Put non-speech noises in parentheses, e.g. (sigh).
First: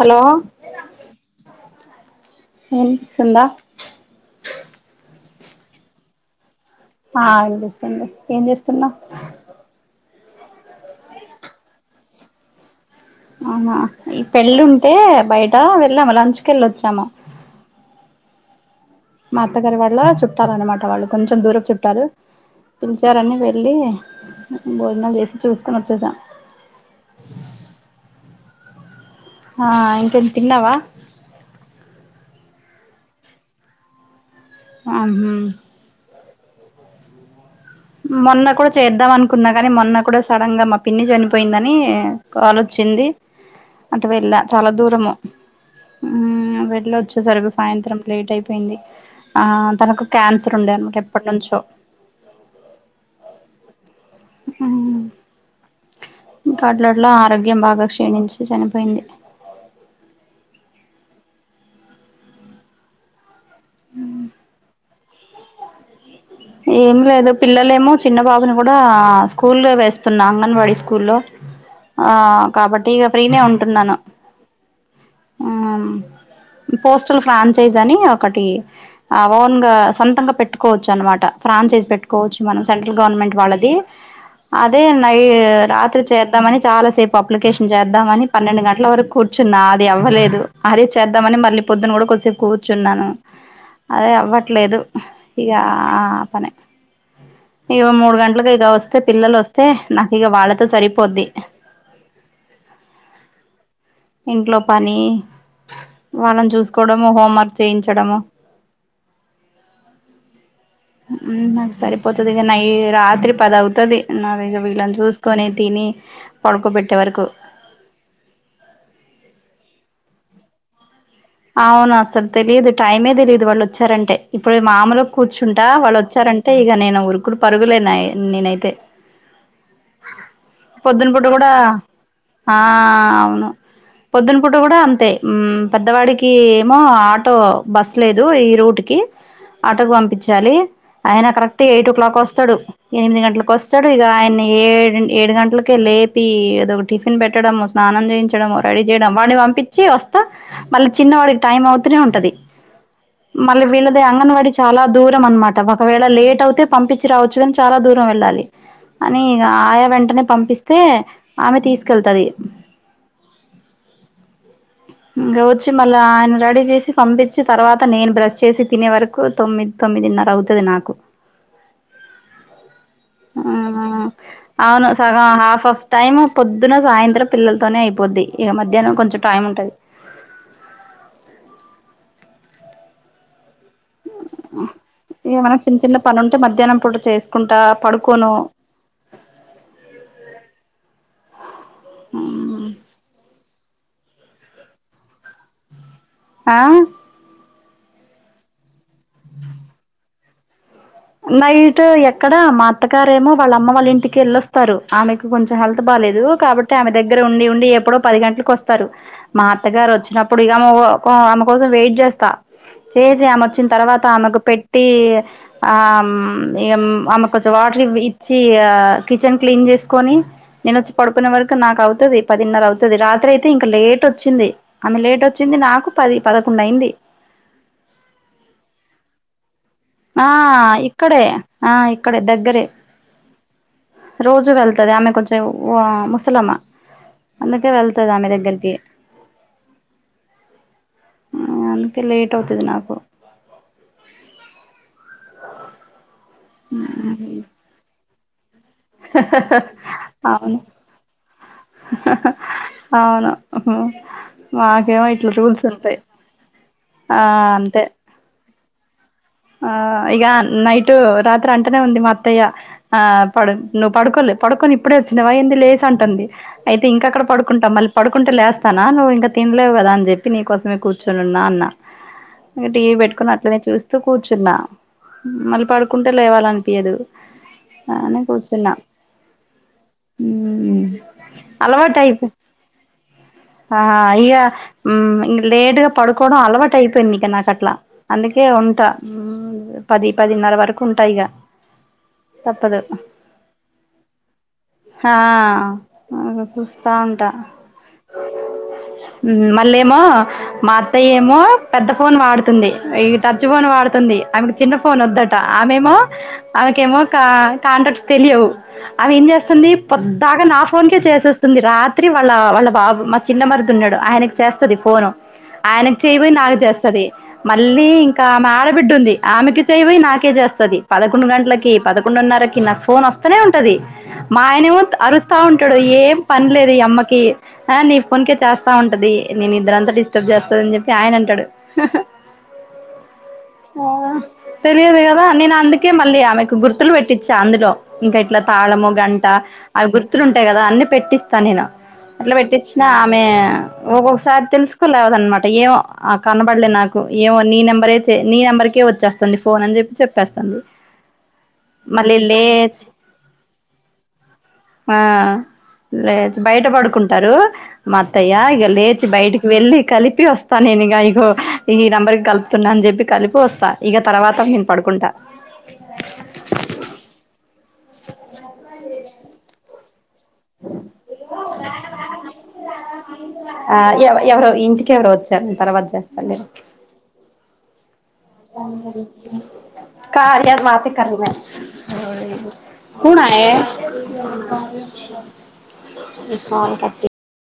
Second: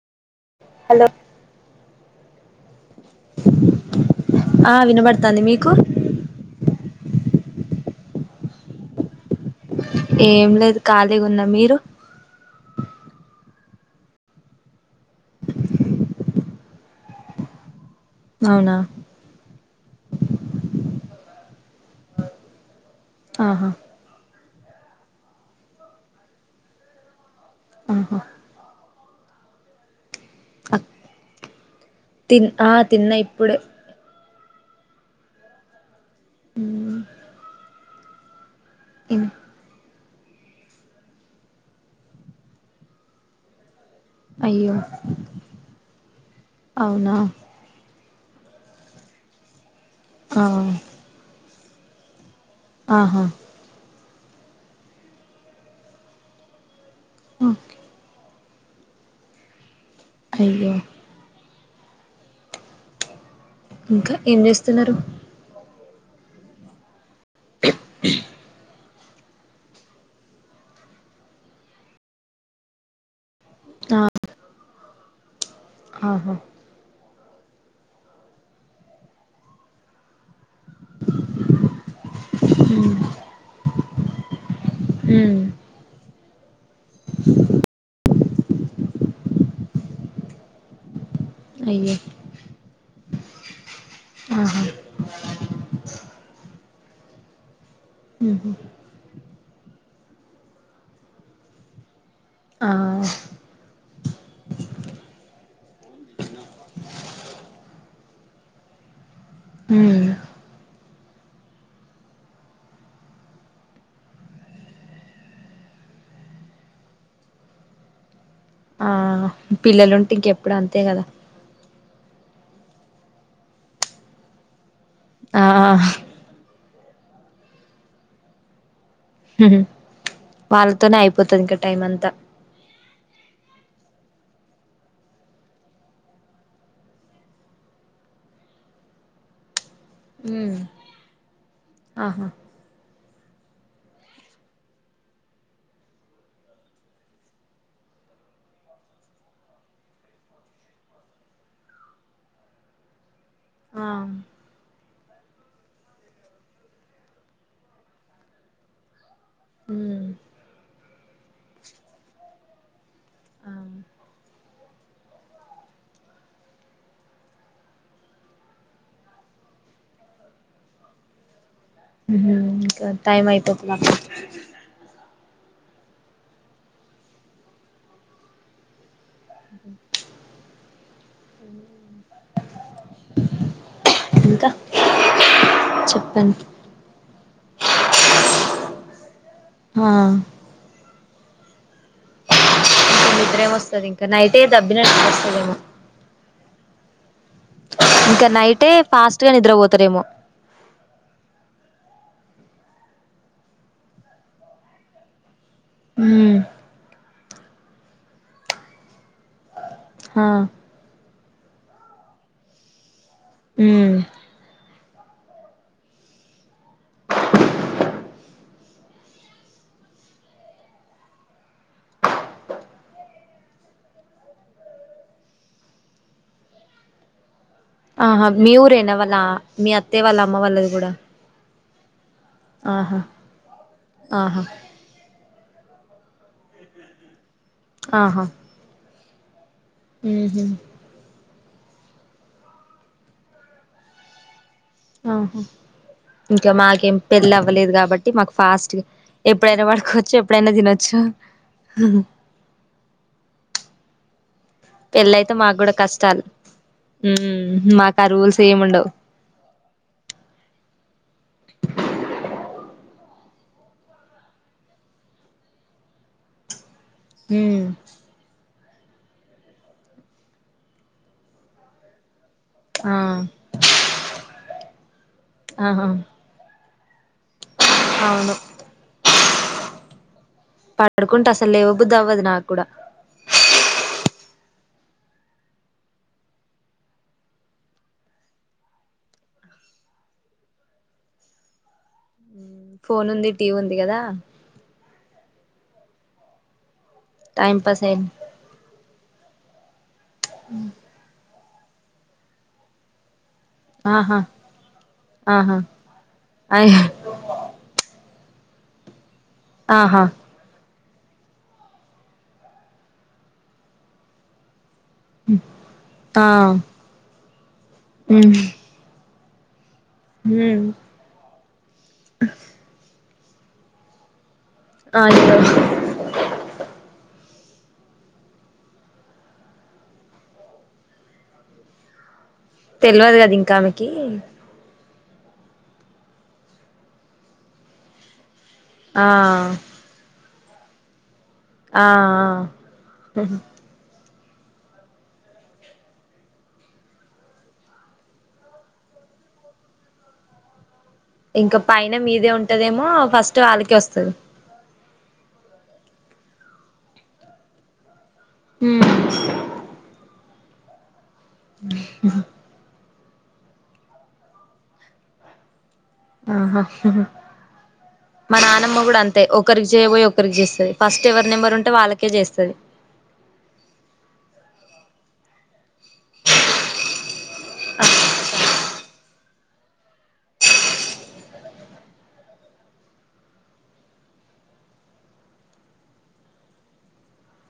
Hello hello ఏం స్తుందా ఆ వినబడుతాంది మీకు ఆ వినిపిస్తుంది ఏం చేస్తున్నా ఏం లేదు కాలీ గున్న మీరు ఆహా ఈ పెళ్ళుంటే బయట వెళ్ళాము లంచ్ కెళ్ ఒచ్చాము అవునా మా అత్తగారి వాళ్ళ చుట్టాలన్నమాట వాళ్ళు కొంచెం దూరప్ చుట్టాలు పిలిచారని ఆహా వెళ్ళి భోజనాల్ చేసి చూసుకొన్ ఒచ్చేసా ఆహా హా ఇంకెం తిన్నావా తిన్ ఆ తిన్న ఇప్పుడే అం హ్ మొన్న కూడా చేద్దాం అనుకున్నా కానీ మొన్న కూడా సడన్ గా మా పిన్ని చనిపోయిందని కాల్ ఒచ్చింది అటు వెళ్ళా చాలా అయ్యో దూరము ఊ అవునా వెళ్ళోచ్చే సరిగుస్ సాయంత్రం లేట్ అయిపోయింది ఆ తనకు ఆ క్యాన్సర్ ఉండే అనమాట ఎప్పటినుంచో ఆహా మ్మ్ ఇంకా అట్ల అట్ల ఆరోగ్యం ఓకే బాగా క్షీణించి చనిపోయింది అయ్యో ఇంకా ఏం చేస్తున్నారు ఏం లేదు పిల్లలేమో చిన్న బాబుని గుడ్ డా స్కూల్గా వేస్తున్న అంగన్వాడీ స్కూల్ ల్లో ఆ కాబట్టి ఇగ ఫ్రీనే ఉంటున్నాను ఆమ్ ఆహ ఇ పోస్టల్ ఫ్రాంచైజ్ అని ఒకటి ఆ ఓన్ గా సొంతంగా పెట్టుకోవచ్చు అనమాట ఫ్రాంచైజ్ పెట్టుకోవచ్చు మనం సెంట్రల్ ఉమ్ గవర్నమెంట్ వాళ్ళది అదే నై ఉమ్ రాత్రి చేద్ చేద్దామని చాలా సేప్ అప్లికేషన్ చేద్దామని పన్నెండు గంటల వర కూర్చున్న అది ఇవ్వలేదు అదే చేద్దామని మళ్ళీ పొద్దున అయ్యో కూడా కొసేప్ కూ చున్నాను అదే ఆహా అవ్వట్లేదు ఇగా ఆ పనె ఇగో మూడు ఉహు గంటలకిగా ఒస్తే పిల్లలొస్తే నాకిగ వాళ్ళతో సరిపోద్ది ఆ ఇంట్లో పని వాళ్ళన్ చూసుకోవడము హోంవర్క్ చేయించడము ఉమ్మ్మ్ ఉమ్మ్ నాక్ సరిపోతదిగ నై రాత్రి పదవుతది నాదిగ వీళ్ళన్ జూస్ కొనే తిని పడుకోబెట్టే వరకు ఆ పిల్లలుంటే ఇంకెప్పుడ్ అంతే గదా అవును అసల్ తెలీదు టైమే తెలిదు వాళ్ళోచ్చారంటే ఇప్పుడు మామలుగ ఆ కూర్చుంటా వాళ్ళోచ్చారన్ టే ఇగ నేను ఉరుకులు పరుగులేనాయి నేనైతే ఉహ్ వాళ్ళతోనే పొద్దున పూట కూడా అయిపోతదింక టైం అంతా ఆ అవును పొద్దున్న పూట కూడా అంతే పెద్దవా కి ఏమో ఆటో బస్ లేదు ఈ రూట్ కి ఆటో పంపి పించాలి ఉమ్ అయన కరెక్ట్ ఎయిట్ ఓ క్లాక్ ఆహా వస్తాడు ఎనిమిది గంటలకు వస్తాడు ఇక ఆయన్ని ఏడు ఏడు గంటలకే లేపి ఏదొ టిఫిన్ పెట్టడము స్నానం చేయించడము రెడీ చేయడం వాని పంపించి వస్తా మళ్ళ చిన్నవాడికి టైం అవుతూనే ఉంటది మళ్ళీ ఆ వీళ్ళదే అంగన్వాడి చాలా దూరం అనమాట ఒకవేళ లేట్ అవుతే పంపించి రావచ్చు కాని చాలా దూరం వెళ్ళాలి అని ఇక ఆయా మ్మ్ వెంటనే పంపిస్తే ఆమె తీసుకెళ్తది ఆ ఉం వచ్చి మళ్ళీ ఆయన రెడీ చేసి పంపించి తర్వాత నేను బ్రష్ చేసి తినే వరకు తొమ్మిదిన్నర అవుతది నాకు టైం అయితుంది నాకు అవును సగం హాఫ్ ఆఫ్ టైమ్ పొద్దున సాయంత్రం పిల్లలతోనే అయిపోద్ది ఇక మధ్యాహ్నం కొంచెం టైమ్ ఉంటది అ ఏమన్నా చిన్న చిన్న పని ఉంటే చెప్పండి మధ్యాహ్నం పూట చేసుకుంటా పడుకోను హా ఉ నిద్దరేము వస్తుంది ఇంకా నైటే దబ్బినట్టులు వస్తుదమో ఆ ఇంకా నైటే ఫాస్ట్ గా నిద్రపోతారేమో నైట్ ఎక్కడ మా అత్తగారేమో వాళ్ళ అమ్మ వాళ్ళ ఇంటికి వెళ్ వస్తారు ఆమెకు కొంచెం హెల్త్ బాలేదు మ్మ్ కాబట్టి ఆమె దగ్గర ఉండి ఉండి ఎప్పుడో పది గంటలకు వస్తారు మా అత్తగారు ఆ వచ్చినప్పుడు ఇక ఆమె కోసం వెయిట్ చేస్తా చేసి ఆమె వచ్చిన మ్మ్ తర్వాత ఆమెకు పెట్టి ఆ ఆమెకు కొంచెం వాటర్ ఇచ్చి కిచెన్ క్లీన్ చేసుకొని నేను వచ్చి పడుకునే వరకు నాకు అవుతది పదిన్నర అవుతది రాత్రి అయితే ఇంకా లేట్ వచ్చింది. ఆమె లేట్ వచ్చింది నాకు పది పదకొండు అయింది ఆహా మీ ఊరేనా వాళ్ల ఆ ఆ ఇక్కడే ఆ ఇక్కడే దగ్గరే ఆహా ఆహా రోజు వెళ్తా ది ఆమె కొంచెం ముసలామా అందుకే వెళ్తది ఆమె దగ్గరికి ఉహ అందుకే లేట్ అవుతుది నాకు ఆహా ఇంకా మాకేం పెళ్లి అవ్వలేదు కాబట్టి మాకు ఫాస్ట్ ఎప్పుడైనా పడుకోవచ్చు ఎప్పుడైనా తినొచ్చు హా హా అవును మాకేమో ఇట్లా పెళ్ళయితే మాకు రూల్స్ కూడా ఉంటాయి కష్టాలు ఆ ఉమ్ అంతే ఆ మాకు రూల్స్ ఏం ఉండవు ఆ ఇక నైటు రాత్రి అంటనే ఉంది మా అత్తయ్య ఆ ప నువ్వు పడుకోలే పడుకొని ఇప్పుడే వచ్చినావ ఏంది లేసి అంటుంది అయితే ఇంకేక్కడ ఉమ్ పడుకుంటా మళ్ళీ పడు కుంటే లేస్తానా నువ్వు ఇంకా తినలేవు కదా అని చెప్పి నీకోసమే కూర్చొనిన్నా అన్నా ఇక టీవీ ఆ పెట్టుకొని అట్లనే చూస్తూ కూర్చున్నా మళ్ళీ ఆహా పడుకుంటే లేవాలి అనిపియదు అని అవును కూర్చున్నా మ్మ్ పడుకుంటే అసలు లేవ బుద్దు అవ్వదు నాకు కూడా హహా ఇగా మ్ ఇంగ లేటుగా పడుకోడం అలవాటైపోందిగ నాకట్ల అందుకే ఉంటా మ్ పది పదిన్నర వరకు ఉంటా ఇగ తప్పదు ఫోనుంది టీవుంది గదా హా అట్ల చూస్తా ఉంటా టైంపాస్ ఐన్ ఉహు మళ్ళేమో మా త్తయ్యేమో పెద్ద ఫోన్ వాడుతుంది ఇగ ట చువోను వాడుతుంది ఆహా ఆయమ్మకు చిన్న ఫోనొద్దట ఆహా ఆమెేమో అయ ఆమెకేమో కా కాంటాక్ట్స్ తెలీయవు అవి ఏం జేస్తుంది ఆహా పొద్దాగ నాఫ్ ఫోన్కే చేసేస్తుంది రాత్రి వాళ్ళ వాళ్ళ బాబు మా చిన్న మరిది ఉన్నాడు ఆయనక్ చేస్తది ఫోను ఆయనక్ చేయ్ ఆ బోయ్ నాక్ జేస్తది మళ్ళీ ఇం ఉమ్ ఆడబిడ్డుంది ఆమెకి చేయ్ బోయ్ నాకే ఉమ్ జేస్తది పదకొండు గంట్లకి పదకొండున్నరకి నాకి ఫోనొస్తనే ఉంటది మా ఆయనేమొత్ అయ్యో అరుస్తా ఉంటాడు ఏం పన్ లేదు ఈ అమ్మకి ఆ నీ ఫోన్కే చేస్తా ఉంటది నీ నిద్దరంత డిస్టబ్ జేస్తాదన్ జొప్పి ఆయనంటడు తెల్వదు కద ఇంకామెకి తెలియదు గదా నేనందుకే మళ్ళీ ఆమెకు గుర్తులు వెట్టిచ్చా అందులో ఇంకా ఇట్లా తాళము ఆ గంట అవి గుర్తులుంటాయ్ గదా అన్నీ పెట్టిస్ స్తా నేను ఆ అట్ల ఆ వెట్టిచ్నా ఆమె ఒగొగ్ సార్ తెలుస్ కోలేదన్మాట ఏమో ఆ కనబల్లే నాకు ఏమో నీ నెంబరే చు చే నీ నెంబర్కే వచ్చేస్తుంది ఫోనన్ జొప్పి చోప్పేస్తాంది ఇంక పైన మీదే ఉంటాదేమో ఫస్టు ఆళ్ళకే వస్తది ఆ లేదు బైట బడుకుంటారు మాత్తయ్యా ఇగ ఉమ్ లేచి బైటికి వెళ్ళి కలిపి వస్తా నేనిగా ఇగొ ఈ నెంబర్ గలుప్ తున్నా అన్ జొప్పి కలిపి వస్తా ఇగ తర్వాత నేన్ పడుకుంటా ఆహా మా నానమ్మ గుడ అంతే ఒకరిక్ చేయబోయ్ ఒ కరికి జేస్తది ఫస్టు ఎవరి నెంబరుంటే వాళ్ళకే జేస్తది ఆ ఎవ్ ఎవరో ఇంటికెవరు వొచ్చార్ నేన్ తర్వాత్ జేస్తాన్ నేను కారదు మాత్ర క (unintelligible) కూనాయే ని క్వాంటాది